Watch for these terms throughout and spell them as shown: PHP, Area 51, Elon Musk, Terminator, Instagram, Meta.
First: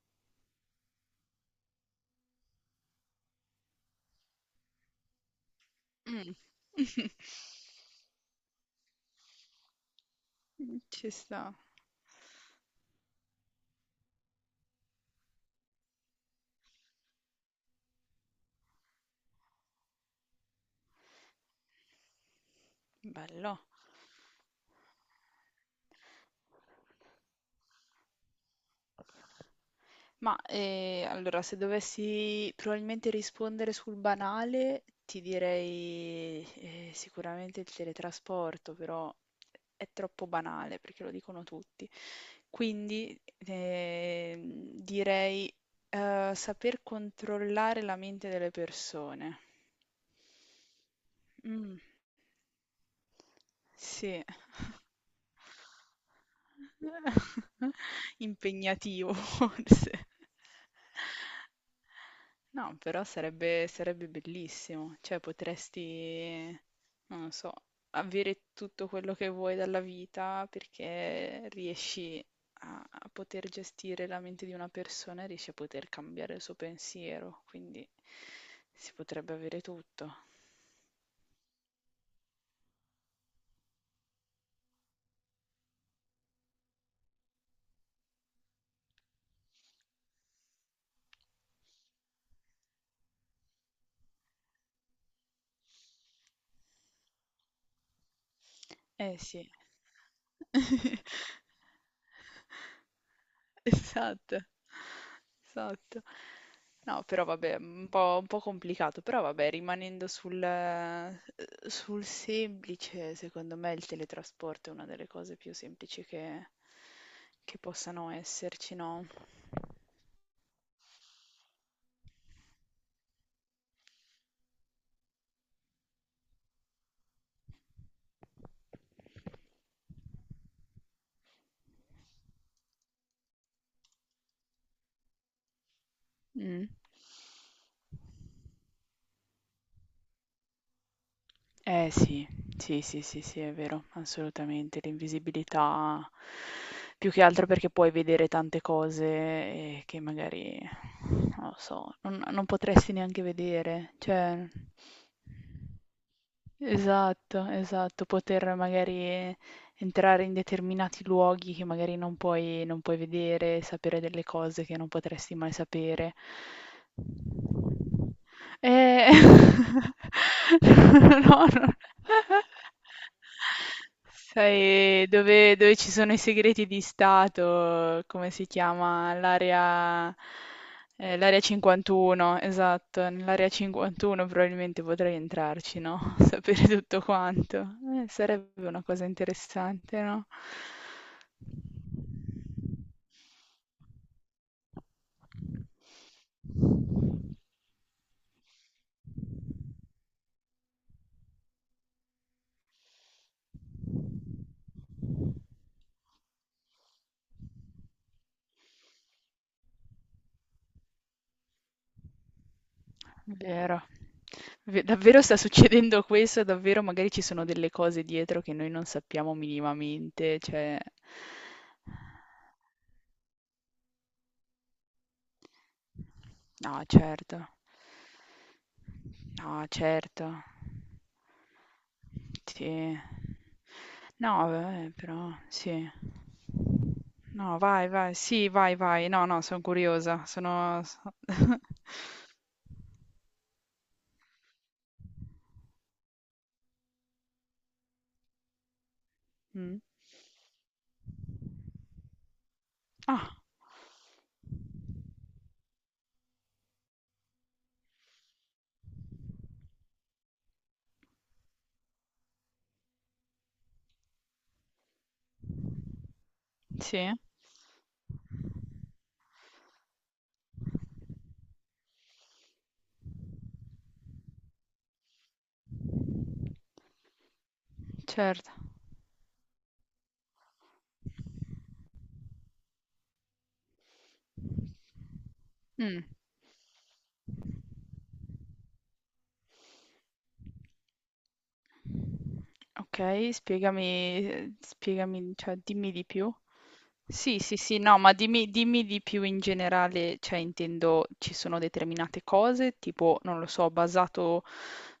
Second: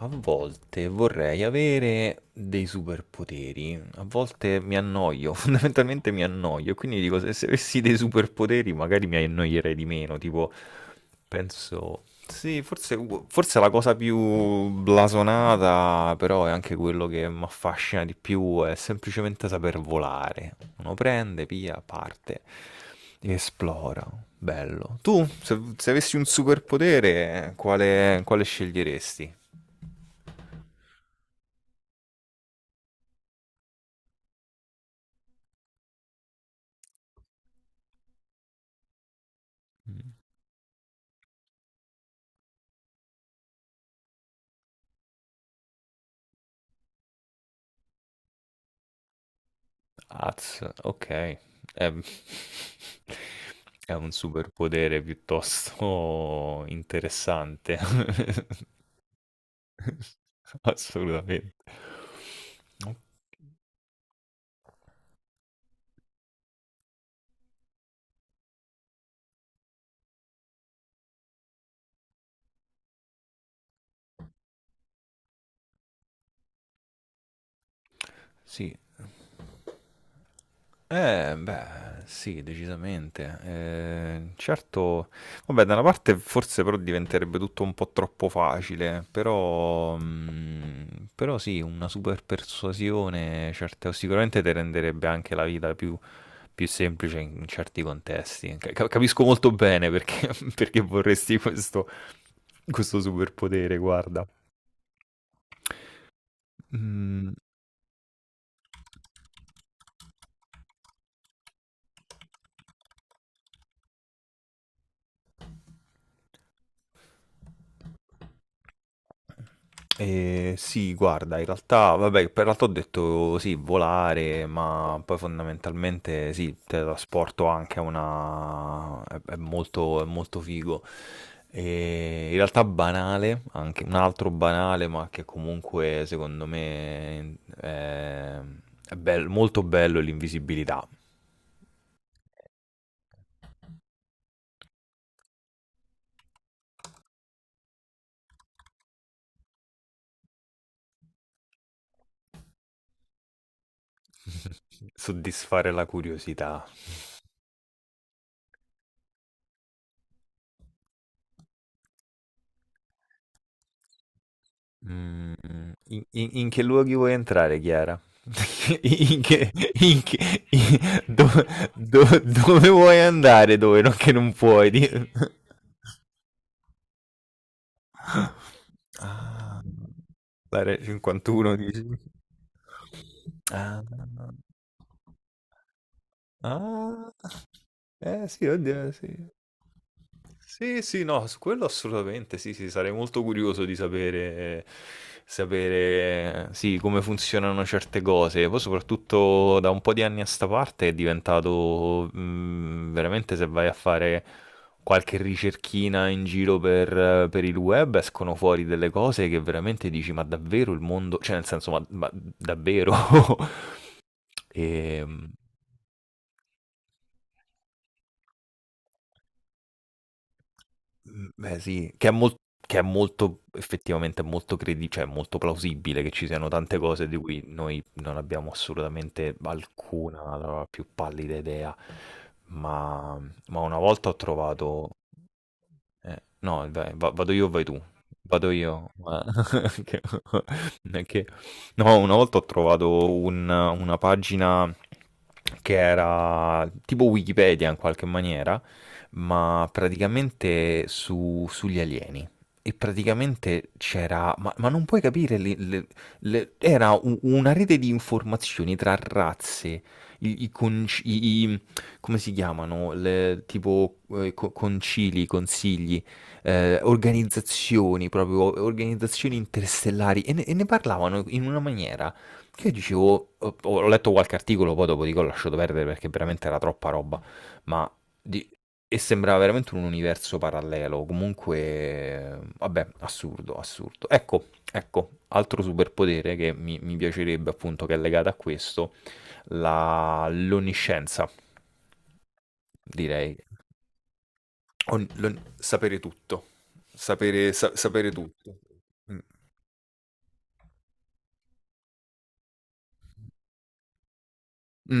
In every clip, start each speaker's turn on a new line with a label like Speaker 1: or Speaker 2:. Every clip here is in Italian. Speaker 1: A volte vorrei avere dei superpoteri, a volte mi annoio, fondamentalmente mi
Speaker 2: Mm.
Speaker 1: annoio, e quindi dico se avessi dei superpoteri magari mi annoierei di meno, tipo
Speaker 2: Ci sta,
Speaker 1: penso... Sì, forse, forse la cosa più blasonata, però è anche quello che mi affascina di più, è semplicemente saper volare. Uno prende, via, parte,
Speaker 2: bello.
Speaker 1: esplora, bello. Tu, se avessi un superpotere, quale sceglieresti?
Speaker 2: Ma allora, se dovessi probabilmente rispondere sul banale, ti direi sicuramente il teletrasporto, però è troppo banale perché lo dicono tutti. Quindi direi saper controllare la mente delle persone.
Speaker 1: Az, ok.
Speaker 2: Mm,
Speaker 1: Ehm, È un
Speaker 2: sì,
Speaker 1: superpotere piuttosto interessante.
Speaker 2: impegnativo forse.
Speaker 1: Assolutamente.
Speaker 2: No, però sarebbe bellissimo, cioè potresti, non lo so, avere tutto quello che vuoi dalla vita perché riesci a poter gestire la mente di una persona e riesci a poter cambiare il suo pensiero, quindi
Speaker 1: Sì.
Speaker 2: si potrebbe avere tutto.
Speaker 1: Beh, sì, decisamente. Certo, vabbè, da una parte forse però diventerebbe tutto un po' troppo facile, però, però sì, una super persuasione, certo, sicuramente ti renderebbe anche la vita più semplice in certi contesti.
Speaker 2: Eh
Speaker 1: Capisco molto
Speaker 2: sì.
Speaker 1: bene perché, perché vorresti questo, questo superpotere, guarda.
Speaker 2: Esatto, esatto. No, però
Speaker 1: Mm,
Speaker 2: vabbè, un po' complicato, però vabbè, rimanendo sul semplice, secondo me il teletrasporto è una delle cose più semplici che possano esserci, no?
Speaker 1: eh, sì, guarda, in realtà, vabbè, per l'altro ho detto sì, volare, ma poi fondamentalmente sì, teletrasporto anche a una... è molto figo. E in realtà banale, anche un altro banale, ma che comunque secondo
Speaker 2: Mm.
Speaker 1: me è molto bello è l'invisibilità,
Speaker 2: Eh sì, sì, sì, sì, sì, è vero, assolutamente. L'invisibilità più che altro perché puoi vedere tante cose che magari, non lo so, non potresti neanche vedere. Cioè,
Speaker 1: soddisfare la curiosità.
Speaker 2: esatto, esatto, poter magari entrare in determinati luoghi che magari non puoi vedere, sapere delle cose che non potresti mai
Speaker 1: Mhmm, in
Speaker 2: sapere.
Speaker 1: in in che luoghi vuoi entrare, Chiara? In che
Speaker 2: Eh,
Speaker 1: in che i dove
Speaker 2: no, no.
Speaker 1: do dove vuoi andare, dove non che non puoi di
Speaker 2: Sai dove, dove ci sono i segreti di Stato, come si chiama?
Speaker 1: Ah.
Speaker 2: L'area
Speaker 1: L'area
Speaker 2: eh, l'area
Speaker 1: 51 dici?
Speaker 2: 51, esatto, nell'area
Speaker 1: Ah.
Speaker 2: 51 probabilmente potrei entrarci, no? Sapere tutto
Speaker 1: Ah.
Speaker 2: quanto.
Speaker 1: Eh sì,
Speaker 2: Sarebbe una
Speaker 1: oddio,
Speaker 2: cosa
Speaker 1: sì.
Speaker 2: interessante, no?
Speaker 1: Sì, sì, no, su quello assolutamente sì, sì, sarei molto curioso di sapere, sapere, sì, come funzionano certe cose. Poi soprattutto da un po' di anni a sta parte è diventato, veramente se vai a fare qualche ricerchina in giro per il web escono fuori delle cose che veramente dici, ma davvero il mondo, cioè nel senso, ma davvero?
Speaker 2: Vero. Ve
Speaker 1: E,
Speaker 2: davvero sta succedendo questo, davvero magari ci sono delle cose dietro che noi non sappiamo minimamente, cioè...
Speaker 1: Beh sì, che è molto effettivamente è molto credi cioè è molto plausibile che ci siano tante
Speaker 2: No,
Speaker 1: cose di cui
Speaker 2: certo.
Speaker 1: noi non abbiamo assolutamente
Speaker 2: No,
Speaker 1: alcuna,
Speaker 2: certo.
Speaker 1: la più pallida idea.
Speaker 2: Sì.
Speaker 1: Ma ma una volta ho
Speaker 2: No,
Speaker 1: trovato
Speaker 2: vabbè, però sì.
Speaker 1: no, vado io o
Speaker 2: No,
Speaker 1: vai tu?
Speaker 2: vai, vai. Sì,
Speaker 1: Vado
Speaker 2: vai,
Speaker 1: io.
Speaker 2: vai. No, no, sono
Speaker 1: Che-
Speaker 2: curiosa. Sono
Speaker 1: che- No, una volta ho trovato una pagina che era tipo Wikipedia in qualche maniera, ma
Speaker 2: Mm.
Speaker 1: praticamente sugli alieni. E
Speaker 2: Ah,
Speaker 1: praticamente c'era, ma non puoi capire, era una rete di informazioni tra razze, i, i, conci- i- come si chiamano? Le, tipo concili, consigli,
Speaker 2: sì.
Speaker 1: organizzazioni, proprio organizzazioni interstellari e ne parlavano in una maniera che io dicevo, ho letto qualche articolo, poi dopo dico ho lasciato perdere perché veramente era troppa roba, ma di-
Speaker 2: Certo.
Speaker 1: e sembrava veramente un universo parallelo, comunque, vabbè, assurdo, assurdo. Ecco, ecco, altro
Speaker 2: Mm.
Speaker 1: superpotere che mi piacerebbe appunto che è legato a questo, l'onniscienza
Speaker 2: Okay,
Speaker 1: direi.
Speaker 2: spiegami ehm, spiegami cioè dimmi
Speaker 1: Sapere
Speaker 2: di più.
Speaker 1: tutto.
Speaker 2: Sì,
Speaker 1: Sapere,
Speaker 2: sì, sì, no,
Speaker 1: sapere
Speaker 2: ma dimmi
Speaker 1: tutto.
Speaker 2: dimmi di
Speaker 1: Mm.
Speaker 2: più in generale, cioè intendo ci sono determinate cose, tipo, non lo so, basato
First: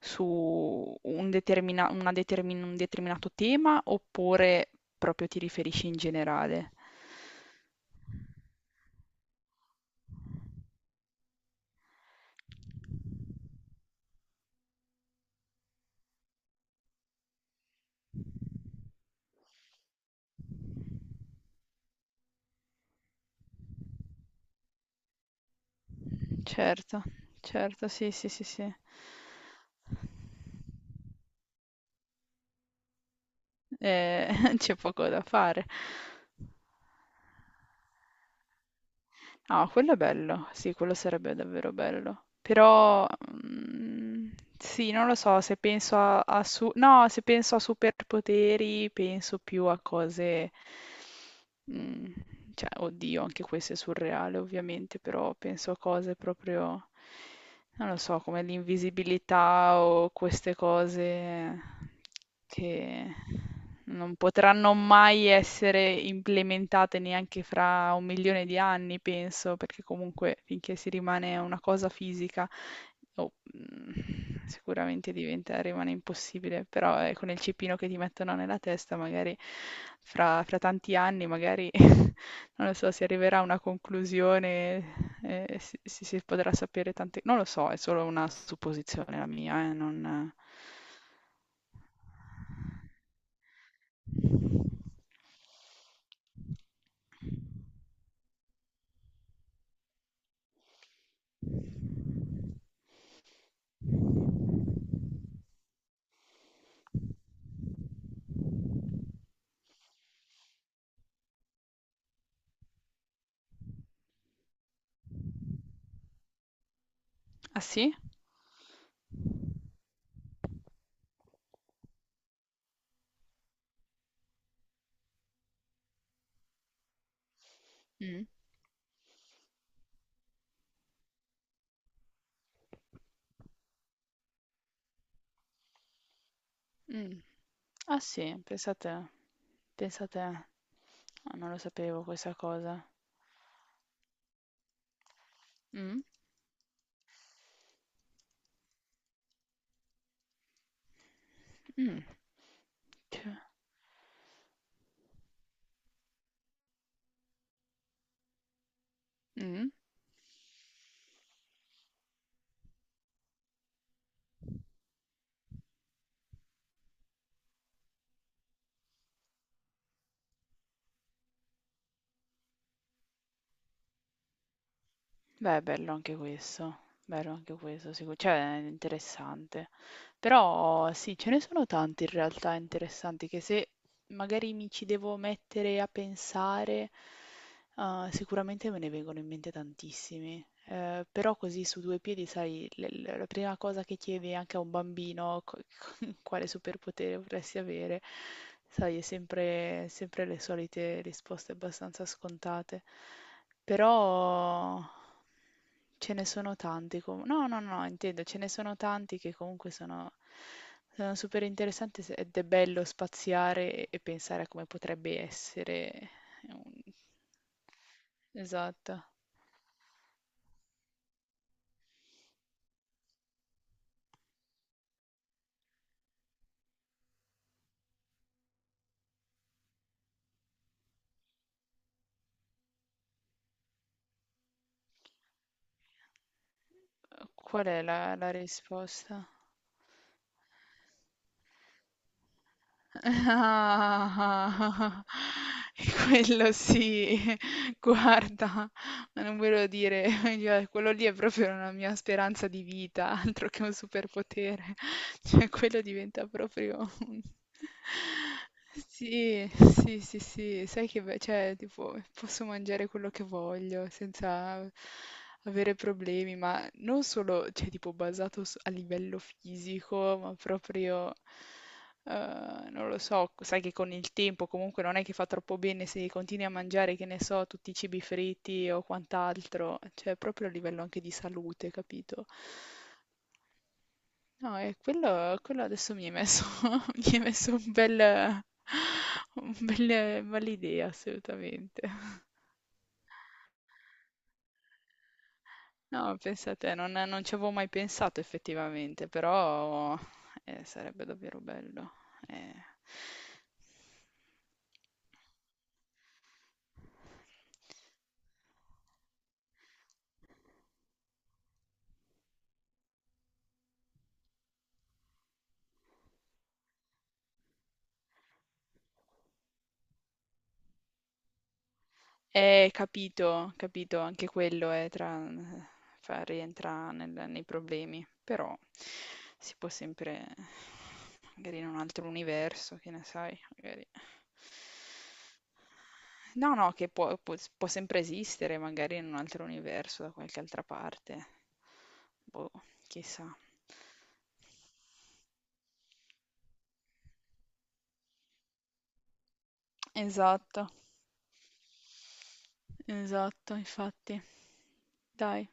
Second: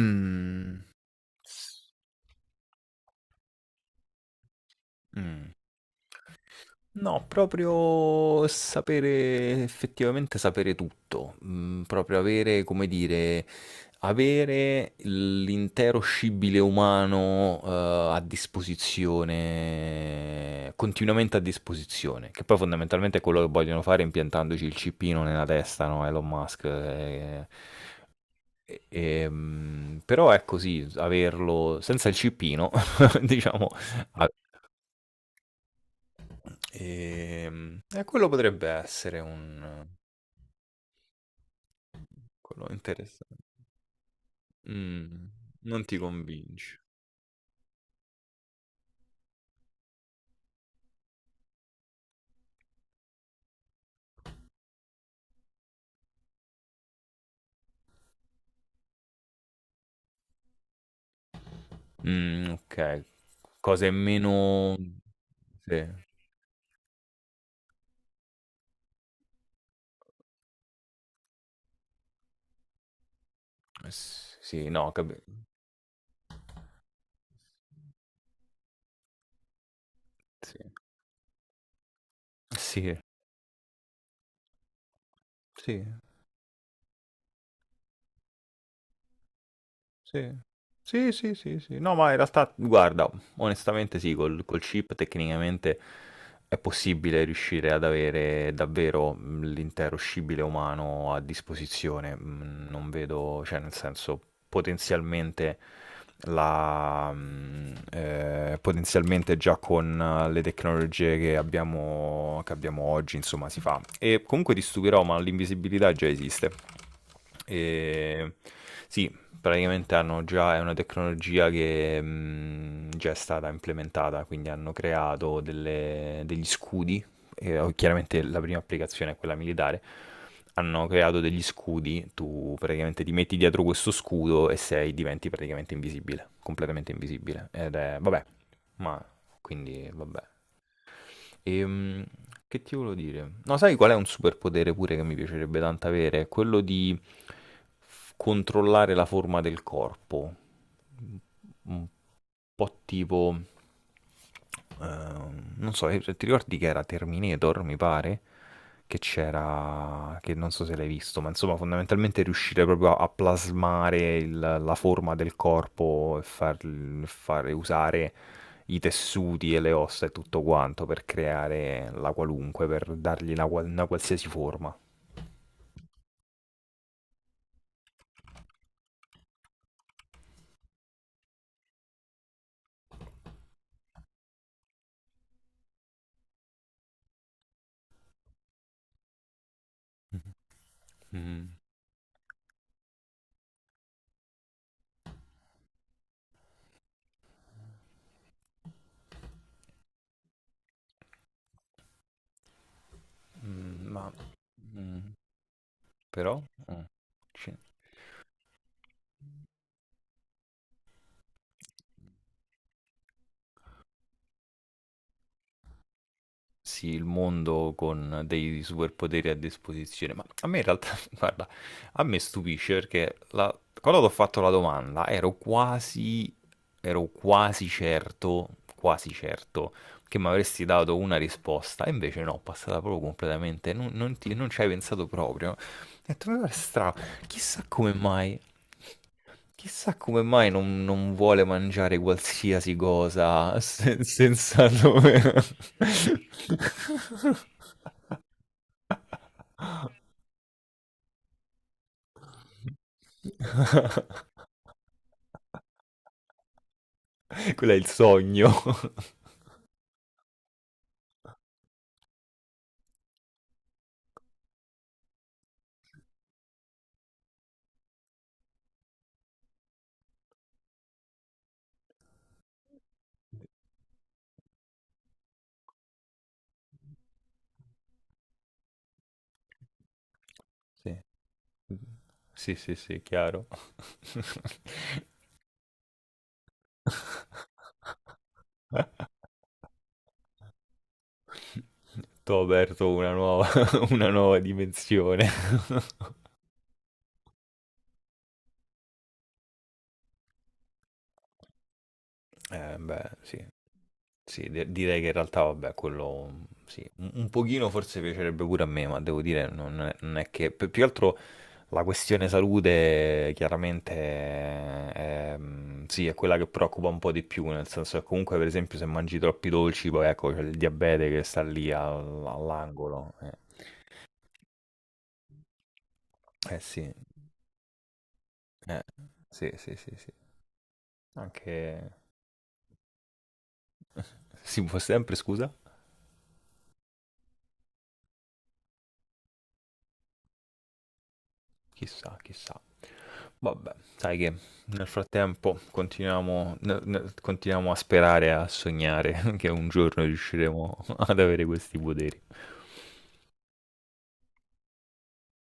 Speaker 2: su un determinato tema, oppure proprio ti
Speaker 1: Mm.
Speaker 2: riferisci in generale?
Speaker 1: No, proprio sapere, effettivamente sapere tutto, mm, proprio avere, come dire, avere l'intero scibile umano, a disposizione, continuamente a disposizione, che poi fondamentalmente è quello che vogliono fare impiantandoci il cippino nella testa, no? Elon Musk,
Speaker 2: Certo, certo, sì, sì, sì, sì.
Speaker 1: Però è così, averlo senza il cippino, diciamo, a-
Speaker 2: C'è poco da fare.
Speaker 1: quello potrebbe essere
Speaker 2: Ah,
Speaker 1: un
Speaker 2: quello è bello, sì, quello sarebbe davvero bello.
Speaker 1: quello
Speaker 2: Però,
Speaker 1: interessante.
Speaker 2: mm, sì, non lo
Speaker 1: Mm,
Speaker 2: so, se
Speaker 1: non ti
Speaker 2: penso a, a
Speaker 1: convince.
Speaker 2: su- no, se penso a superpoteri, penso più a cose, mm, cioè, oddio, anche questo è surreale, ovviamente, però penso a cose proprio, non lo so, come l'invisibilità o queste cose
Speaker 1: Mm, ok,
Speaker 2: che
Speaker 1: cose
Speaker 2: non potranno
Speaker 1: meno...
Speaker 2: mai
Speaker 1: Sì,
Speaker 2: essere implementate neanche fra 1 milione di anni, penso, perché comunque finché si rimane una cosa fisica, oh,
Speaker 1: Sì, sì, no,
Speaker 2: sicuramente diventa, rimane impossibile, però con il cipino che ti mettono nella testa, magari fra,
Speaker 1: sì,
Speaker 2: fra tanti anni, magari non lo so,
Speaker 1: sì,
Speaker 2: si arriverà a una conclusione, si,
Speaker 1: sì.
Speaker 2: si- si potrà sapere tante... Non lo so, è solo una supposizione la mia,
Speaker 1: Sì.
Speaker 2: non...
Speaker 1: Sì, sì, sì, sì. No, ma in realtà, guarda, onestamente sì, col chip tecnicamente è possibile riuscire ad avere davvero l'intero scibile umano a disposizione. Non vedo, cioè, nel senso, potenzialmente potenzialmente già con le tecnologie che abbiamo oggi, insomma, si fa. E comunque ti stupirò, ma l'invisibilità già esiste.
Speaker 2: Ah sì?
Speaker 1: E... Sì, praticamente hanno già, è una tecnologia che già è stata implementata, quindi hanno creato degli scudi, e, oh, chiaramente
Speaker 2: Mm.
Speaker 1: la prima applicazione è quella militare, hanno creato degli scudi, tu praticamente ti metti dietro questo scudo e sei, diventi praticamente invisibile, completamente
Speaker 2: Mm.
Speaker 1: invisibile. Ed è,
Speaker 2: Ah
Speaker 1: vabbè,
Speaker 2: sì,
Speaker 1: ma
Speaker 2: pensate,
Speaker 1: quindi
Speaker 2: pensate,
Speaker 1: vabbè.
Speaker 2: ah, non lo sapevo
Speaker 1: Ehm,
Speaker 2: questa
Speaker 1: che ti
Speaker 2: cosa.
Speaker 1: volevo dire? No, sai qual è un superpotere pure che mi piacerebbe tanto
Speaker 2: Mm,
Speaker 1: avere? Quello di controllare la forma del corpo un
Speaker 2: mm,
Speaker 1: po' tipo...
Speaker 2: cioè,
Speaker 1: non so, ti ricordi che era Terminator, mi pare? Che
Speaker 2: mm.
Speaker 1: c'era... che non so se l'hai visto, ma insomma fondamentalmente riuscire proprio a plasmare la forma del corpo e fare usare i tessuti e le ossa e tutto quanto per creare la qualunque, per dargli una, una qualsiasi forma.
Speaker 2: Beh, bello anche questo, sicuro, cioè è interessante. Però sì, ce ne sono tanti in realtà interessanti che se magari mi ci devo mettere a pensare, sicuramente me ne vengono in mente tantissimi. Però
Speaker 1: Mm.
Speaker 2: così su due piedi, sai, la prima cosa che chiedi anche a un bambino, quale superpotere vorresti avere, sai, è sempre, sempre le solite risposte abbastanza scontate.
Speaker 1: Mm, ma...
Speaker 2: Però
Speaker 1: mm,
Speaker 2: ce ne
Speaker 1: però...
Speaker 2: sono
Speaker 1: eh,
Speaker 2: tanti comu no,
Speaker 1: ci-
Speaker 2: no, no, intendo, ce ne sono tanti che comunque sono super interessanti se ed è bello spaziare e pensare a come potrebbe essere un...
Speaker 1: sì, il mondo con dei
Speaker 2: Esatto.
Speaker 1: superpoteri a disposizione. Ma a me in realtà, guarda, a me stupisce perché quando ho fatto la domanda ero quasi certo che mi avresti dato una risposta, e invece no, passata proprio completamente, non non ci hai pensato proprio. Ho detto, ma guarda, strano, chissà
Speaker 2: Qual è
Speaker 1: come
Speaker 2: la
Speaker 1: mai.
Speaker 2: risposta?
Speaker 1: Chissà come mai non vuole mangiare qualsiasi cosa senza
Speaker 2: Ah,
Speaker 1: nome.
Speaker 2: quello sì, guarda, ma non ve lo dire, cioè, quello lì è proprio una mia speranza di vita, altro che un superpotere, cioè quello diventa proprio...
Speaker 1: Quello è il sogno.
Speaker 2: Sì, sì, sì, sì, sai che, cioè, tipo, posso mangiare quello che voglio senza avere problemi, ma non solo, cioè, tipo, basato a livello fisico, ma proprio... non lo so, sai che con il tempo comunque non è che fa troppo bene se continui a mangiare, che ne so, tutti i cibi fritti o quant'altro, cioè proprio a livello anche di salute, capito?
Speaker 1: Sì, sì, sì, sì, chiaro.
Speaker 2: No, e quello adesso mi è messo, mi è messo un bel, un bel, bell'idea, assolutamente.
Speaker 1: T'ho aperto una nuova, una nuova dimensione.
Speaker 2: No, pensate, non ci avevo mai pensato effettivamente, però sarebbe davvero bello. Eh.
Speaker 1: Beh, sì. Sì, direi che in realtà, vabbè, quello sì, un pochino forse piacerebbe pure a me, ma devo dire, non è che... più che altro la questione salute chiaramente è, mm, sì, è quella che preoccupa un po' di più, nel senso che comunque, per esempio, se mangi troppi dolci, poi ecco, c'è il diabete che sta lì all'angolo.
Speaker 2: Capito, capito, anche quello è tra,
Speaker 1: Eh,
Speaker 2: rientra
Speaker 1: sì,
Speaker 2: nei problemi, però
Speaker 1: eh, sì,
Speaker 2: si può
Speaker 1: sì, sì, sì.
Speaker 2: sempre, magari in un
Speaker 1: Anche...
Speaker 2: altro universo, che ne sai, magari.
Speaker 1: Si può sempre, scusa?
Speaker 2: No, no, che può, può sempre esistere, magari in un altro universo, da qualche altra parte.
Speaker 1: Chissà,
Speaker 2: Boh,
Speaker 1: chissà.
Speaker 2: chissà.
Speaker 1: Vabbè, sai che nel frattempo continuiamo, continuiamo a sperare, e a sognare che un giorno
Speaker 2: Esatto,
Speaker 1: riusciremo ad avere questi poteri.
Speaker 2: esatto, infatti. Dai.